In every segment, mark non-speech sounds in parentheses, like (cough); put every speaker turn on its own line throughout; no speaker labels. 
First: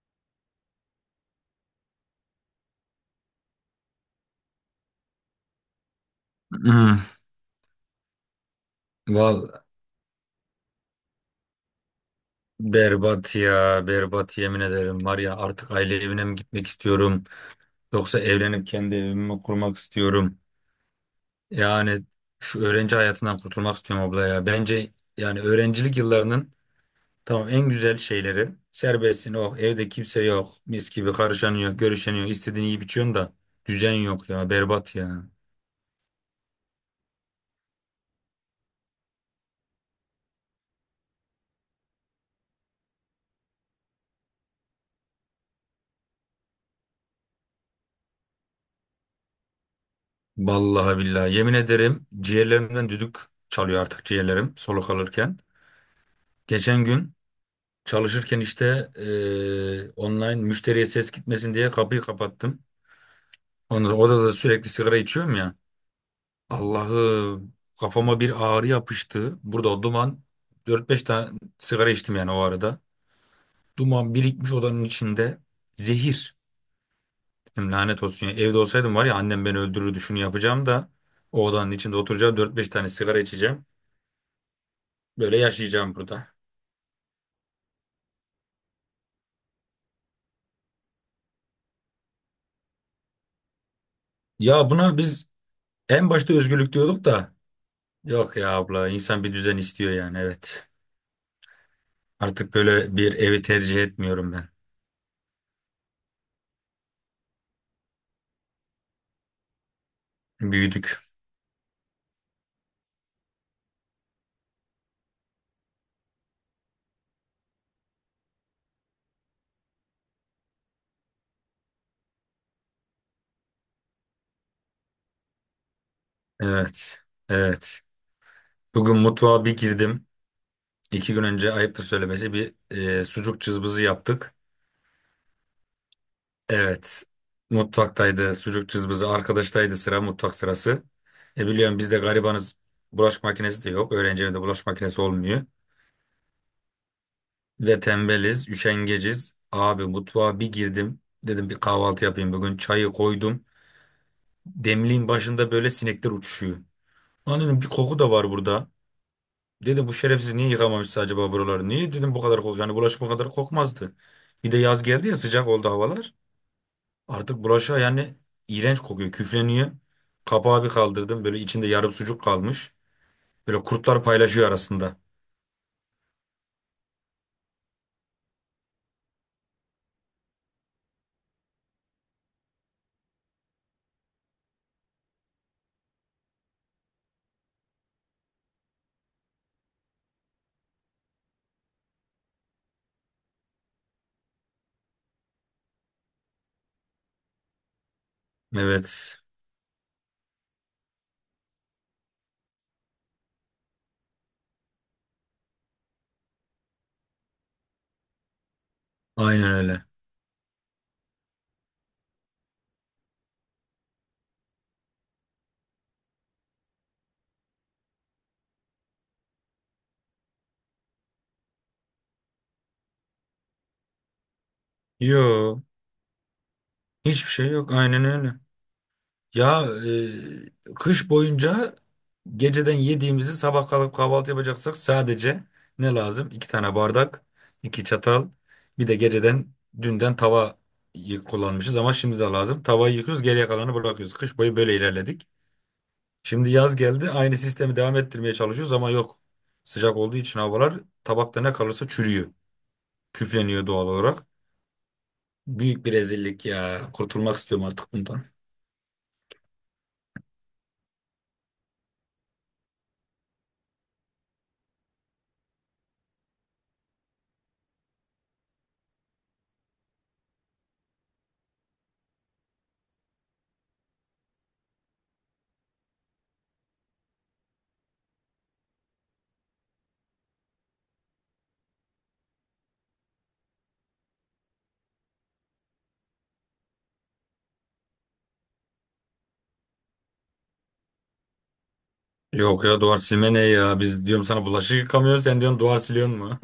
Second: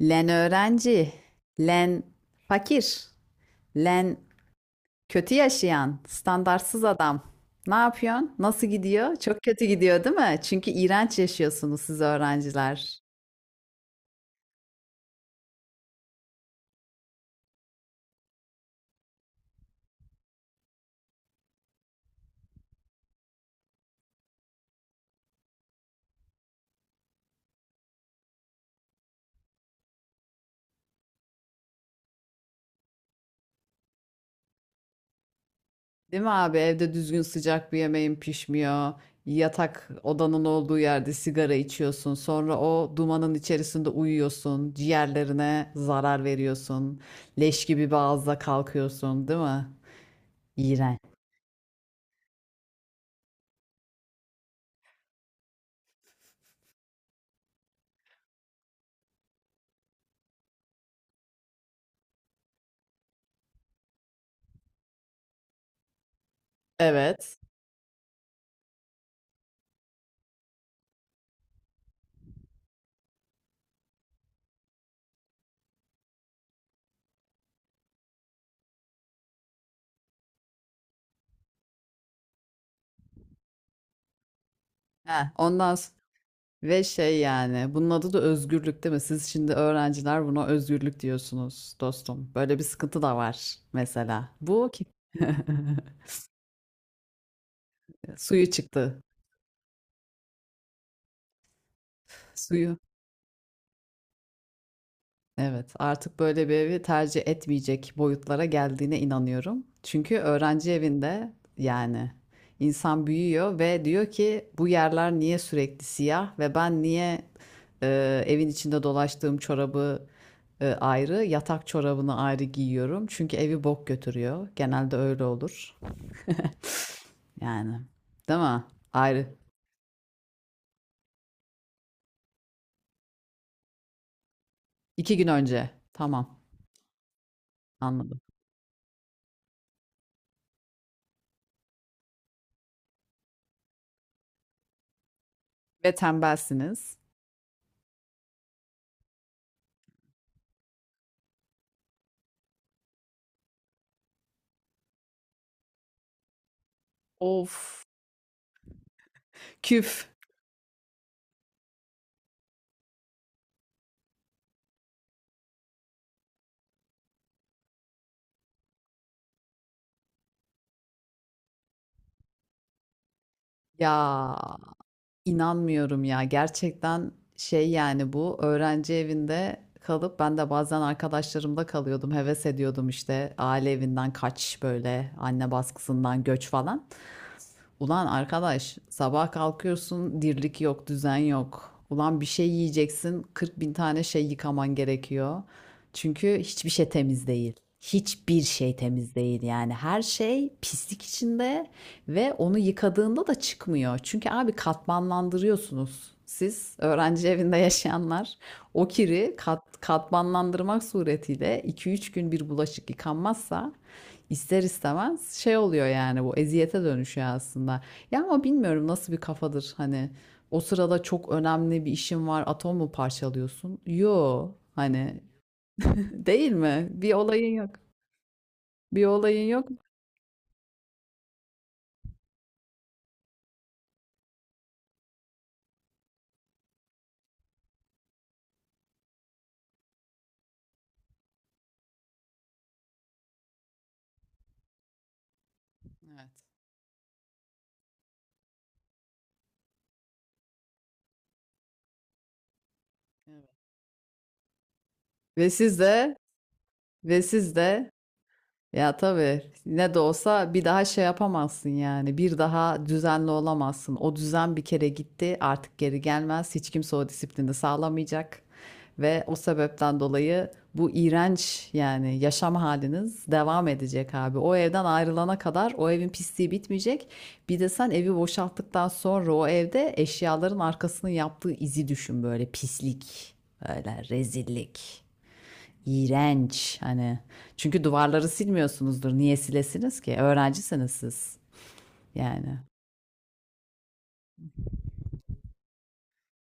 Len öğrenci, len fakir, len kötü yaşayan, standartsız
Hmm.
adam. Ne yapıyorsun? Nasıl gidiyor? Çok kötü
Val
gidiyor, değil mi? Çünkü iğrenç yaşıyorsunuz siz öğrenciler.
berbat ya berbat, yemin ederim, var ya, artık aile evine mi gitmek istiyorum yoksa evlenip kendi evimi mi kurmak istiyorum, yani şu öğrenci hayatından kurtulmak istiyorum abla. Ya bence yani öğrencilik yıllarının, tamam, en güzel şeyleri serbestsin, oh evde kimse yok, mis gibi, karışanıyor görüşeniyor istediğini yiyip içiyorsun da düzen yok ya, berbat ya.
Değil mi abi? Evde düzgün sıcak bir yemeğin pişmiyor. Yatak odanın olduğu yerde sigara içiyorsun. Sonra o dumanın içerisinde uyuyorsun. Ciğerlerine zarar veriyorsun. Leş gibi bir ağızla kalkıyorsun, değil mi?
Vallahi
İğrenç.
billahi yemin ederim ciğerlerimden düdük çalıyor artık, ciğerlerim soluk alırken geçen gün çalışırken işte online müşteriye ses gitmesin diye kapıyı kapattım. Ondan sonra odada sürekli sigara içiyorum ya.
Evet.
Allah'ım, kafama bir ağrı yapıştı. Burada o duman, 4-5 tane sigara içtim yani o arada. Duman birikmiş odanın içinde. Zehir. Dedim lanet olsun ya. Evde olsaydım var ya, annem beni öldürürdü şunu yapacağım da. O odanın içinde oturacağım, 4-5 tane sigara içeceğim.
Heh,
Böyle
ondan
yaşayacağım
sonra...
burada.
Ve şey yani bunun adı da özgürlük değil mi? Siz şimdi öğrenciler buna özgürlük diyorsunuz dostum. Böyle bir sıkıntı da var mesela. Bu
Ya buna
(laughs)
biz en başta özgürlük diyorduk da. Yok
suyu
ya abla,
çıktı.
insan bir düzen istiyor yani, evet. Artık
Suyu.
böyle bir evi tercih etmiyorum ben.
Evet, artık böyle bir evi tercih etmeyecek boyutlara geldiğine inanıyorum. Çünkü öğrenci
Büyüdük.
evinde yani insan büyüyor ve diyor ki bu yerler niye sürekli siyah ve ben niye e, evin içinde dolaştığım çorabı ayrı, yatak çorabını ayrı giyiyorum. Çünkü evi bok götürüyor. Genelde öyle olur. (laughs)
Evet.
Yani,
Evet.
değil mi?
Bugün
Ayrı.
mutfağa bir girdim. İki gün önce, ayıptır söylemesi, bir sucuk cızbızı yaptık.
İki gün önce. Tamam,
Evet.
anladım.
Mutfaktaydı sucuk cızbızı. Arkadaştaydı sıra, mutfak sırası. E biliyorum biz de garibanız. Bulaşık makinesi de yok. Öğrenci evinde bulaşık makinesi olmuyor.
Ve tembelsiniz.
Ve tembeliz, üşengeciz. Abi mutfağa bir girdim. Dedim bir kahvaltı yapayım bugün. Çayı koydum. Demliğin başında böyle sinekler uçuşuyor. Lan dedim, bir
Of,
koku da var burada. Dedi, bu
küf.
şerefsiz niye yıkamamışsa acaba buraları? Niye dedim bu kadar kok, yani bulaşık bu kadar kokmazdı. Bir de yaz geldi ya, sıcak oldu havalar. Artık bulaşığa yani iğrenç kokuyor, küfleniyor. Kapağı bir kaldırdım, böyle içinde yarım sucuk kalmış. Böyle kurtlar
Ya.
paylaşıyor arasında.
İnanmıyorum ya. Gerçekten şey yani bu öğrenci evinde kalıp ben de bazen arkadaşlarımda kalıyordum. Heves ediyordum işte aile evinden kaç böyle anne baskısından göç falan. Ulan arkadaş sabah kalkıyorsun dirlik yok düzen yok. Ulan bir şey yiyeceksin 40 bin tane şey yıkaman gerekiyor. Çünkü hiçbir şey temiz değil. Hiçbir şey temiz
Evet,
değil yani her şey pislik içinde ve onu yıkadığında da çıkmıyor. Çünkü abi katmanlandırıyorsunuz. Siz öğrenci evinde yaşayanlar o kiri
aynen öyle.
katmanlandırmak suretiyle iki üç gün bir bulaşık yıkanmazsa İster istemez şey oluyor yani bu eziyete dönüşüyor aslında. Ya ama bilmiyorum nasıl bir kafadır hani o sırada çok önemli bir işin var atom mu parçalıyorsun? Yo hani
Yo,
(laughs) değil mi? Bir
hiçbir şey
olayın yok.
yok, aynen öyle.
Bir olayın
Ya,
yok.
kış boyunca geceden yediğimizi sabah kalkıp kahvaltı yapacaksak sadece ne lazım? İki tane bardak, iki çatal, bir de geceden dünden tava kullanmışız, ama şimdi de lazım. Tavayı yıkıyoruz, geriye kalanı bırakıyoruz. Kış boyu böyle ilerledik.
Evet,
Şimdi yaz geldi, aynı sistemi devam ettirmeye çalışıyoruz ama yok. Sıcak olduğu için havalar, tabakta ne kalırsa çürüyor.
evet.
Küfleniyor doğal olarak.
Ve siz
Büyük bir
de
rezillik ya.
ve
Kurtulmak
siz
istiyorum
de
artık bundan.
Ya tabii ne de olsa bir daha şey yapamazsın yani. Bir daha düzenli olamazsın. O düzen bir kere gitti, artık geri gelmez. Hiç kimse o disiplini sağlamayacak. Ve o sebepten dolayı bu iğrenç yani yaşam haliniz devam edecek abi. O evden ayrılana kadar o evin pisliği bitmeyecek. Bir de sen evi boşalttıktan sonra o evde eşyaların arkasının yaptığı izi düşün böyle pislik, böyle rezillik. İğrenç hani. Çünkü duvarları silmiyorsunuzdur. Niye silesiniz ki? Öğrencisiniz siz. Yani
Yok ya, duvar silme ne ya? Biz diyorum sana bulaşık yıkamıyoruz, sen diyorsun duvar siliyorsun mu?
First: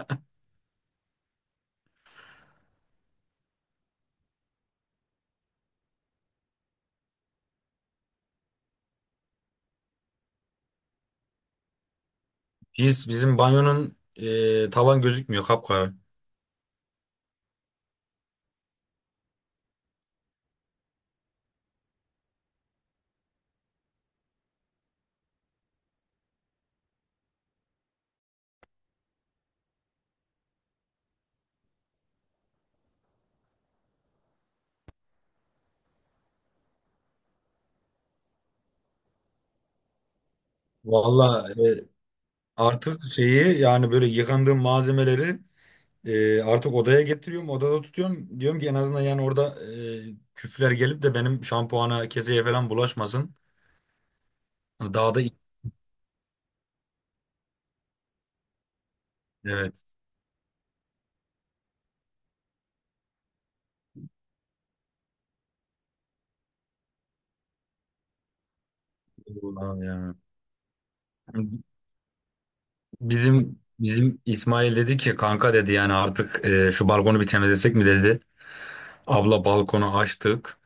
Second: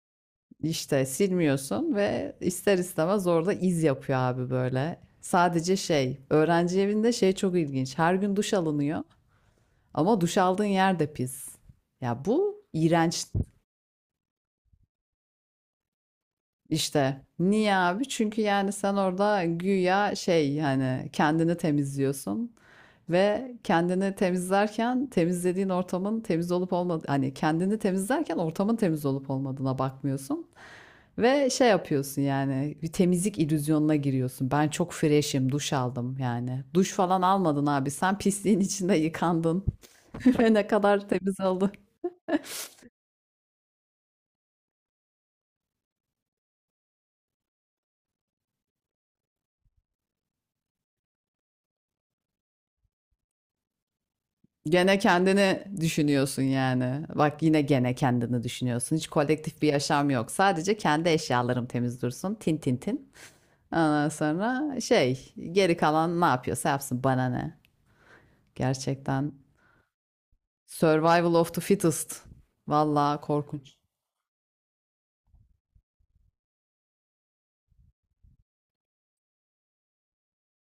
işte silmiyorsun ve ister istemez orada iz yapıyor abi böyle. Sadece şey, öğrenci evinde şey çok ilginç. Her gün duş alınıyor ama duş aldığın yer de pis. Ya bu
(laughs) Pis,
iğrenç.
bizim banyonun tavan gözükmüyor, kapkara.
İşte niye abi? Çünkü yani sen orada güya şey yani kendini temizliyorsun ve kendini temizlerken temizlediğin ortamın temiz olup olmadı hani kendini temizlerken ortamın temiz olup olmadığına bakmıyorsun ve şey yapıyorsun yani bir temizlik illüzyonuna giriyorsun. Ben çok fresh'im, duş aldım yani. Duş falan almadın abi. Sen pisliğin içinde yıkandın (laughs) ve ne kadar temiz
Valla,
oldu.
artık şeyi yani, böyle yıkandığım malzemeleri artık odaya getiriyorum, odada tutuyorum. Diyorum ki en azından yani orada küfler gelip de benim şampuana, keseye falan bulaşmasın. Hani
Gene
daha da
kendini düşünüyorsun yani. Bak yine gene kendini düşünüyorsun. Hiç kolektif bir
evet.
yaşam yok. Sadece kendi eşyalarım temiz dursun. Tin tin tin. Ondan sonra şey geri kalan ne yapıyorsa yapsın bana ne. Gerçekten
Ulan ya.
survival of the fittest. Vallahi
Bizim
korkunç.
bizim İsmail dedi ki, kanka dedi yani artık şu balkonu bir temizlesek mi dedi. Abla balkonu açtık.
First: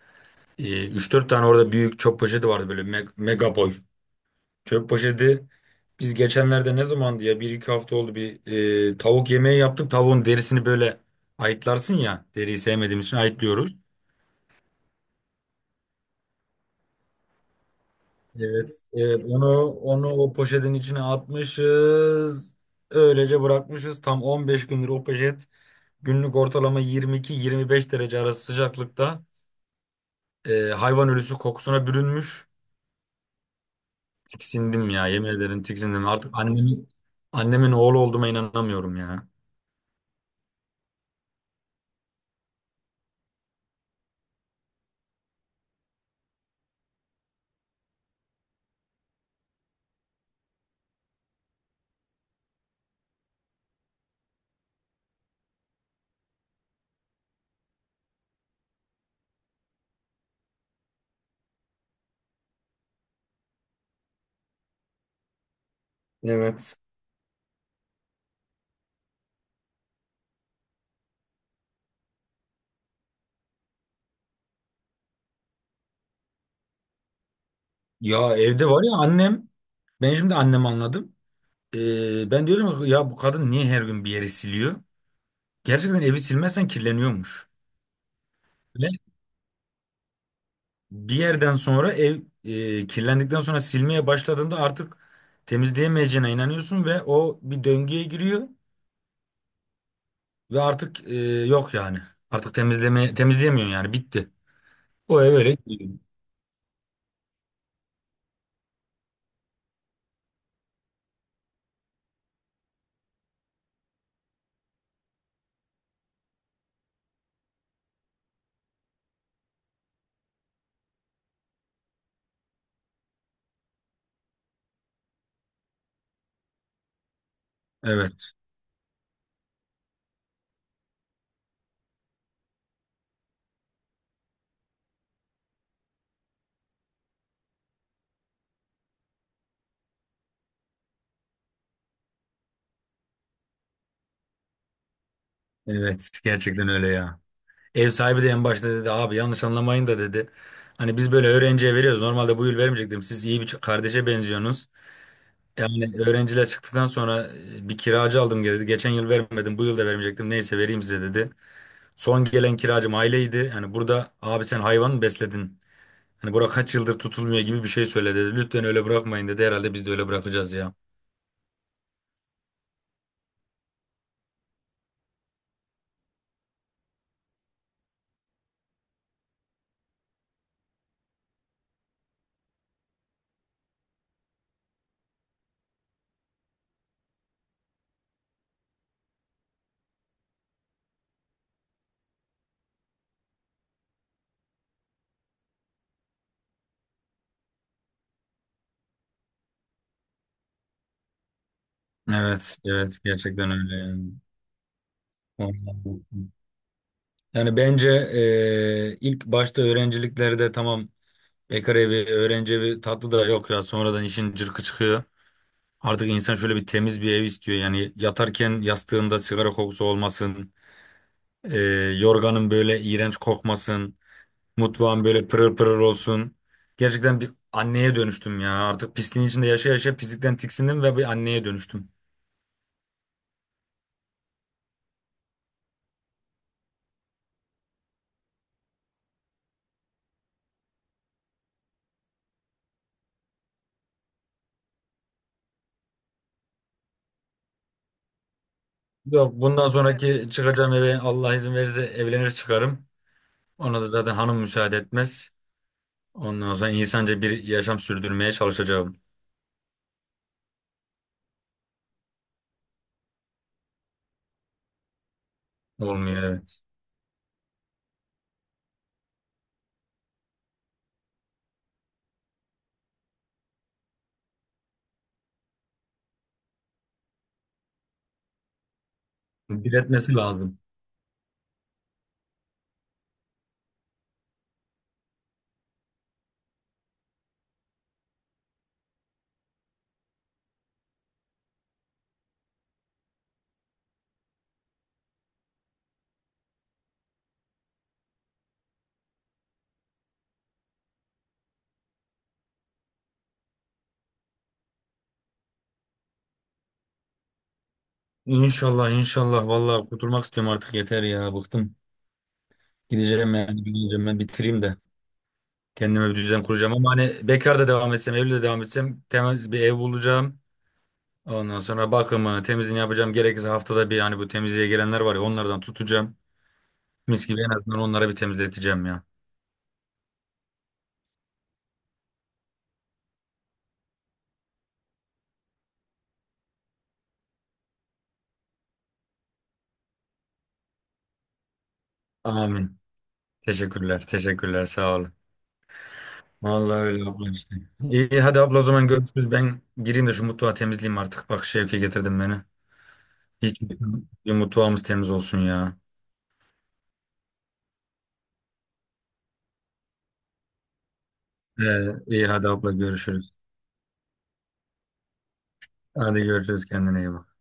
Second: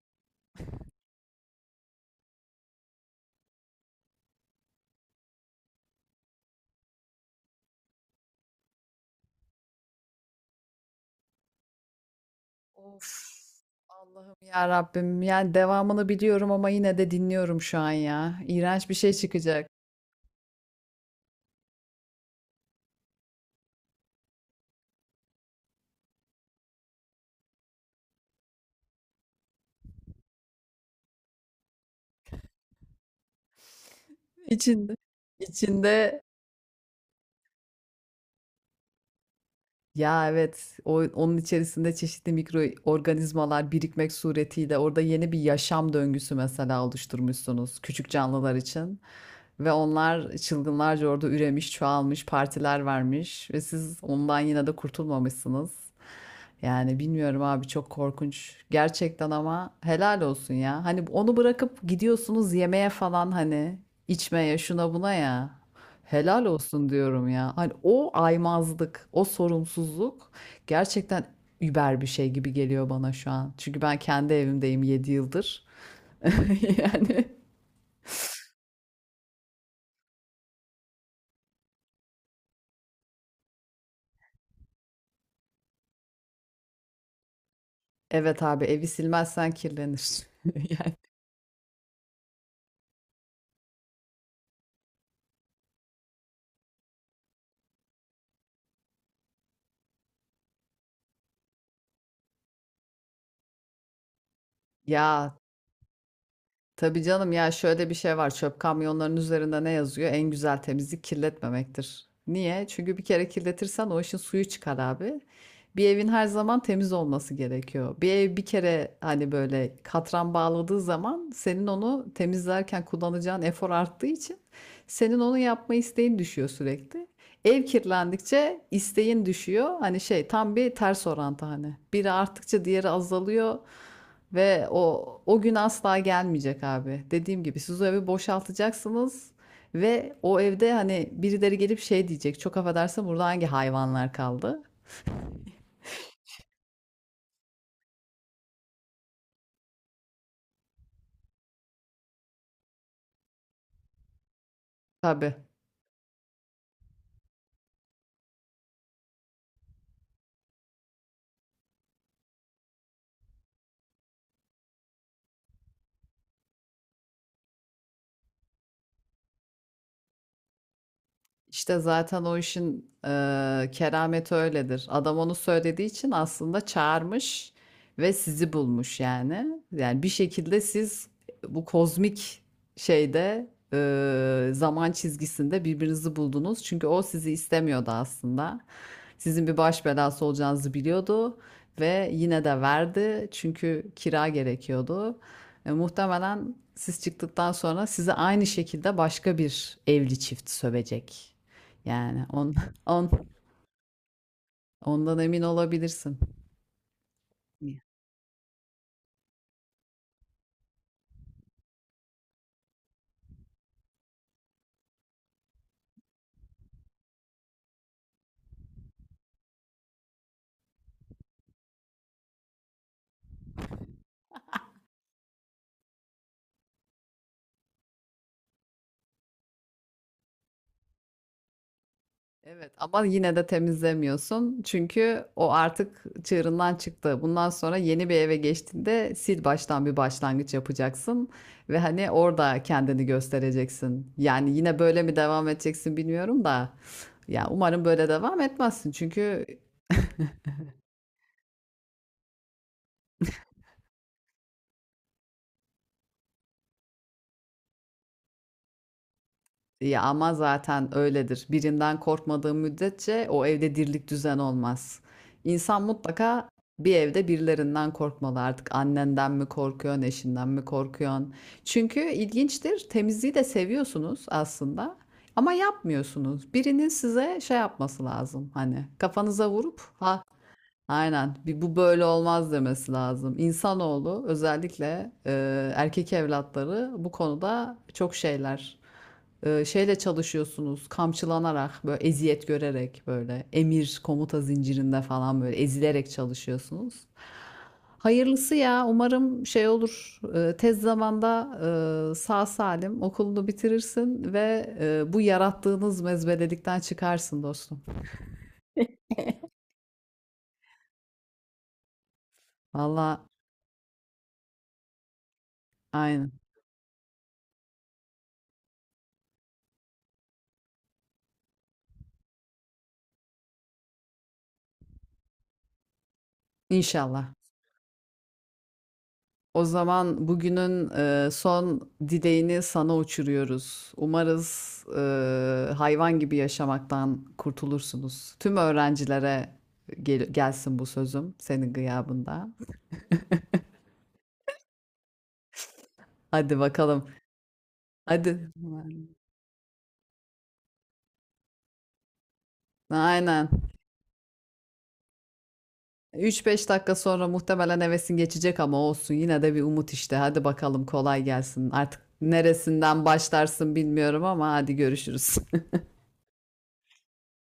Ee, 3-4 tane orada büyük çöp poşeti vardı böyle mega boy. Çöp poşeti biz geçenlerde, ne zamandı ya, bir iki hafta oldu, bir tavuk yemeği yaptık. Tavuğun derisini böyle ayıtlarsın ya, deriyi
Of.
sevmediğimiz için ayıtlıyoruz.
Allah'ım ya Rabbim. Yani devamını biliyorum ama yine de dinliyorum şu an ya.
Evet,
İğrenç bir şey
evet,
çıkacak.
onu o poşetin içine atmışız. Öylece bırakmışız. Tam 15 gündür o poşet, günlük ortalama 22-25 derece arası sıcaklıkta, hayvan ölüsü kokusuna bürünmüş. Tiksindim
İçinde.
ya, yemin ederim tiksindim.
İçinde.
Artık annemin oğlu olduğuma inanamıyorum ya.
Ya evet, onun içerisinde çeşitli mikroorganizmalar birikmek suretiyle orada yeni bir yaşam döngüsü mesela oluşturmuşsunuz küçük canlılar için. Ve onlar çılgınlarca orada üremiş, çoğalmış, partiler vermiş ve siz ondan yine de kurtulmamışsınız. Yani bilmiyorum abi çok korkunç. Gerçekten ama helal olsun ya. Hani onu bırakıp gidiyorsunuz yemeğe falan hani içmeye şuna buna ya. Helal
Evet.
olsun diyorum ya. Hani o aymazlık, o sorumsuzluk gerçekten über bir şey gibi geliyor bana şu an. Çünkü ben kendi evimdeyim 7 yıldır. (laughs) Yani.
Ya evde var ya, annem, ben şimdi annemi anladım. Ben diyorum ki, ya bu kadın niye her gün bir yeri siliyor? Gerçekten evi silmezsen kirleniyormuş.
Evet abi, evi
Ve
silmezsen kirlenir. (laughs) Yani.
bir yerden sonra ev, kirlendikten sonra silmeye başladığında artık temizleyemeyeceğine inanıyorsun ve o bir döngüye giriyor ve artık yok yani. Artık temizleyemiyorsun yani, bitti. O ev
Ya
öyle gidiyor.
tabii canım ya şöyle bir şey var. Çöp kamyonlarının üzerinde ne yazıyor? En güzel temizlik kirletmemektir. Niye? Çünkü bir kere kirletirsen o işin suyu çıkar abi. Bir evin her zaman temiz olması gerekiyor. Bir ev bir kere hani böyle katran bağladığı zaman senin onu temizlerken kullanacağın efor arttığı için senin onu yapma isteğin düşüyor sürekli. Ev
Evet.
kirlendikçe isteğin düşüyor. Hani şey tam bir ters orantı hani. Biri arttıkça diğeri azalıyor. Ve o gün asla gelmeyecek abi. Dediğim gibi siz o evi boşaltacaksınız ve o evde hani birileri gelip şey diyecek. Çok affedersin burada hangi hayvanlar kaldı?
Evet, gerçekten öyle ya. Ev sahibi de en başta dedi, abi yanlış anlamayın da dedi. Hani biz böyle öğrenciye veriyoruz. Normalde bu yıl vermeyecektim. Siz iyi bir kardeşe benziyorsunuz.
Tabii.
Yani öğrenciler çıktıktan sonra bir kiracı aldım dedi. Geçen yıl vermedim, bu yıl da vermeyecektim. Neyse vereyim size dedi. Son gelen kiracım aileydi. Hani burada abi sen hayvan mı besledin? Hani bura kaç yıldır tutulmuyor gibi bir şey söyledi dedi. Lütfen öyle bırakmayın dedi. Herhalde biz de öyle bırakacağız ya.
İşte zaten o işin kerameti öyledir. Adam onu söylediği için aslında çağırmış ve sizi bulmuş yani. Yani bir şekilde siz bu kozmik şeyde zaman çizgisinde birbirinizi buldunuz. Çünkü o sizi istemiyordu aslında. Sizin bir baş belası olacağınızı biliyordu ve yine de verdi çünkü kira gerekiyordu. Muhtemelen siz çıktıktan sonra sizi aynı şekilde başka bir evli çift sövecek. Yani
Evet,
(laughs)
evet,
on,
gerçekten öyle yani.
ondan emin olabilirsin.
(laughs) Yani bence, ilk başta öğrenciliklerde tamam, bekar evi, öğrenci evi tatlı da, yok ya, sonradan işin cırkı çıkıyor. Artık insan şöyle bir temiz bir ev istiyor. Yani yatarken yastığında sigara kokusu olmasın, eee, yorganın böyle iğrenç kokmasın, mutfağın böyle pırır pırır olsun. Gerçekten bir anneye dönüştüm ya. Artık pisliğin içinde yaşa yaşa pislikten tiksindim ve bir anneye dönüştüm.
Evet ama yine de temizlemiyorsun. Çünkü o artık çığırından çıktı. Bundan sonra yeni bir eve geçtiğinde sil baştan bir başlangıç yapacaksın ve hani orada kendini göstereceksin. Yani yine böyle mi devam edeceksin bilmiyorum da. Ya umarım böyle devam etmezsin.
Yok,
Çünkü.
bundan sonraki çıkacağım eve Allah izin verirse evlenir çıkarım. Ona da zaten hanım müsaade etmez. Ondan sonra insanca bir yaşam sürdürmeye çalışacağım.
Ya ama zaten öyledir. Birinden korkmadığı müddetçe o evde dirlik düzen olmaz. İnsan
Olmuyor,
mutlaka
evet.
bir evde birilerinden korkmalı artık. Annenden mi korkuyorsun, eşinden mi korkuyorsun? Çünkü ilginçtir. Temizliği de seviyorsunuz aslında. Ama yapmıyorsunuz. Birinin size şey yapması lazım. Hani kafanıza vurup
Bir
ha
lazım.
aynen bir bu böyle olmaz demesi lazım. İnsanoğlu özellikle erkek evlatları bu konuda çok şeyler şeyle çalışıyorsunuz kamçılanarak böyle eziyet görerek böyle emir komuta zincirinde falan böyle ezilerek çalışıyorsunuz. Hayırlısı ya umarım şey olur tez zamanda sağ salim okulunu bitirirsin ve bu yarattığınız mezbelelikten çıkarsın dostum.
İnşallah, inşallah. Vallahi kurtulmak istiyorum artık, yeter ya. Bıktım.
Valla
Gideceğim yani. Gideceğim, ben bitireyim de. Kendime bir
aynen
düzen kuracağım. Ama hani bekar da devam etsem, evli de devam etsem, temiz bir ev bulacağım. Ondan sonra bakımını, temizliğini yapacağım. Gerekirse haftada bir, hani bu temizliğe gelenler var ya, onlardan tutacağım. Mis
inşallah.
gibi en azından onlara bir temizleteceğim ya.
O zaman bugünün son dileğini sana uçuruyoruz. Umarız hayvan gibi yaşamaktan kurtulursunuz. Tüm öğrencilere gelsin bu sözüm senin gıyabında.
Amin. Teşekkürler. Teşekkürler. Sağ olun.
Hadi
Vallahi öyle
bakalım.
abla işte. İyi
Hadi.
hadi abla, o zaman görüşürüz. Ben gireyim de şu mutfağı temizleyeyim artık. Bak, Şevke getirdim beni. Hiç
Aynen.
bir mutfağımız temiz olsun ya.
3-5 dakika sonra muhtemelen hevesin geçecek ama olsun. Yine de bir umut işte. Hadi bakalım kolay gelsin.
Ee,
Artık
iyi hadi abla,
neresinden
görüşürüz.
başlarsın bilmiyorum ama hadi görüşürüz. (laughs)
Hadi görüşürüz, kendine iyi bak.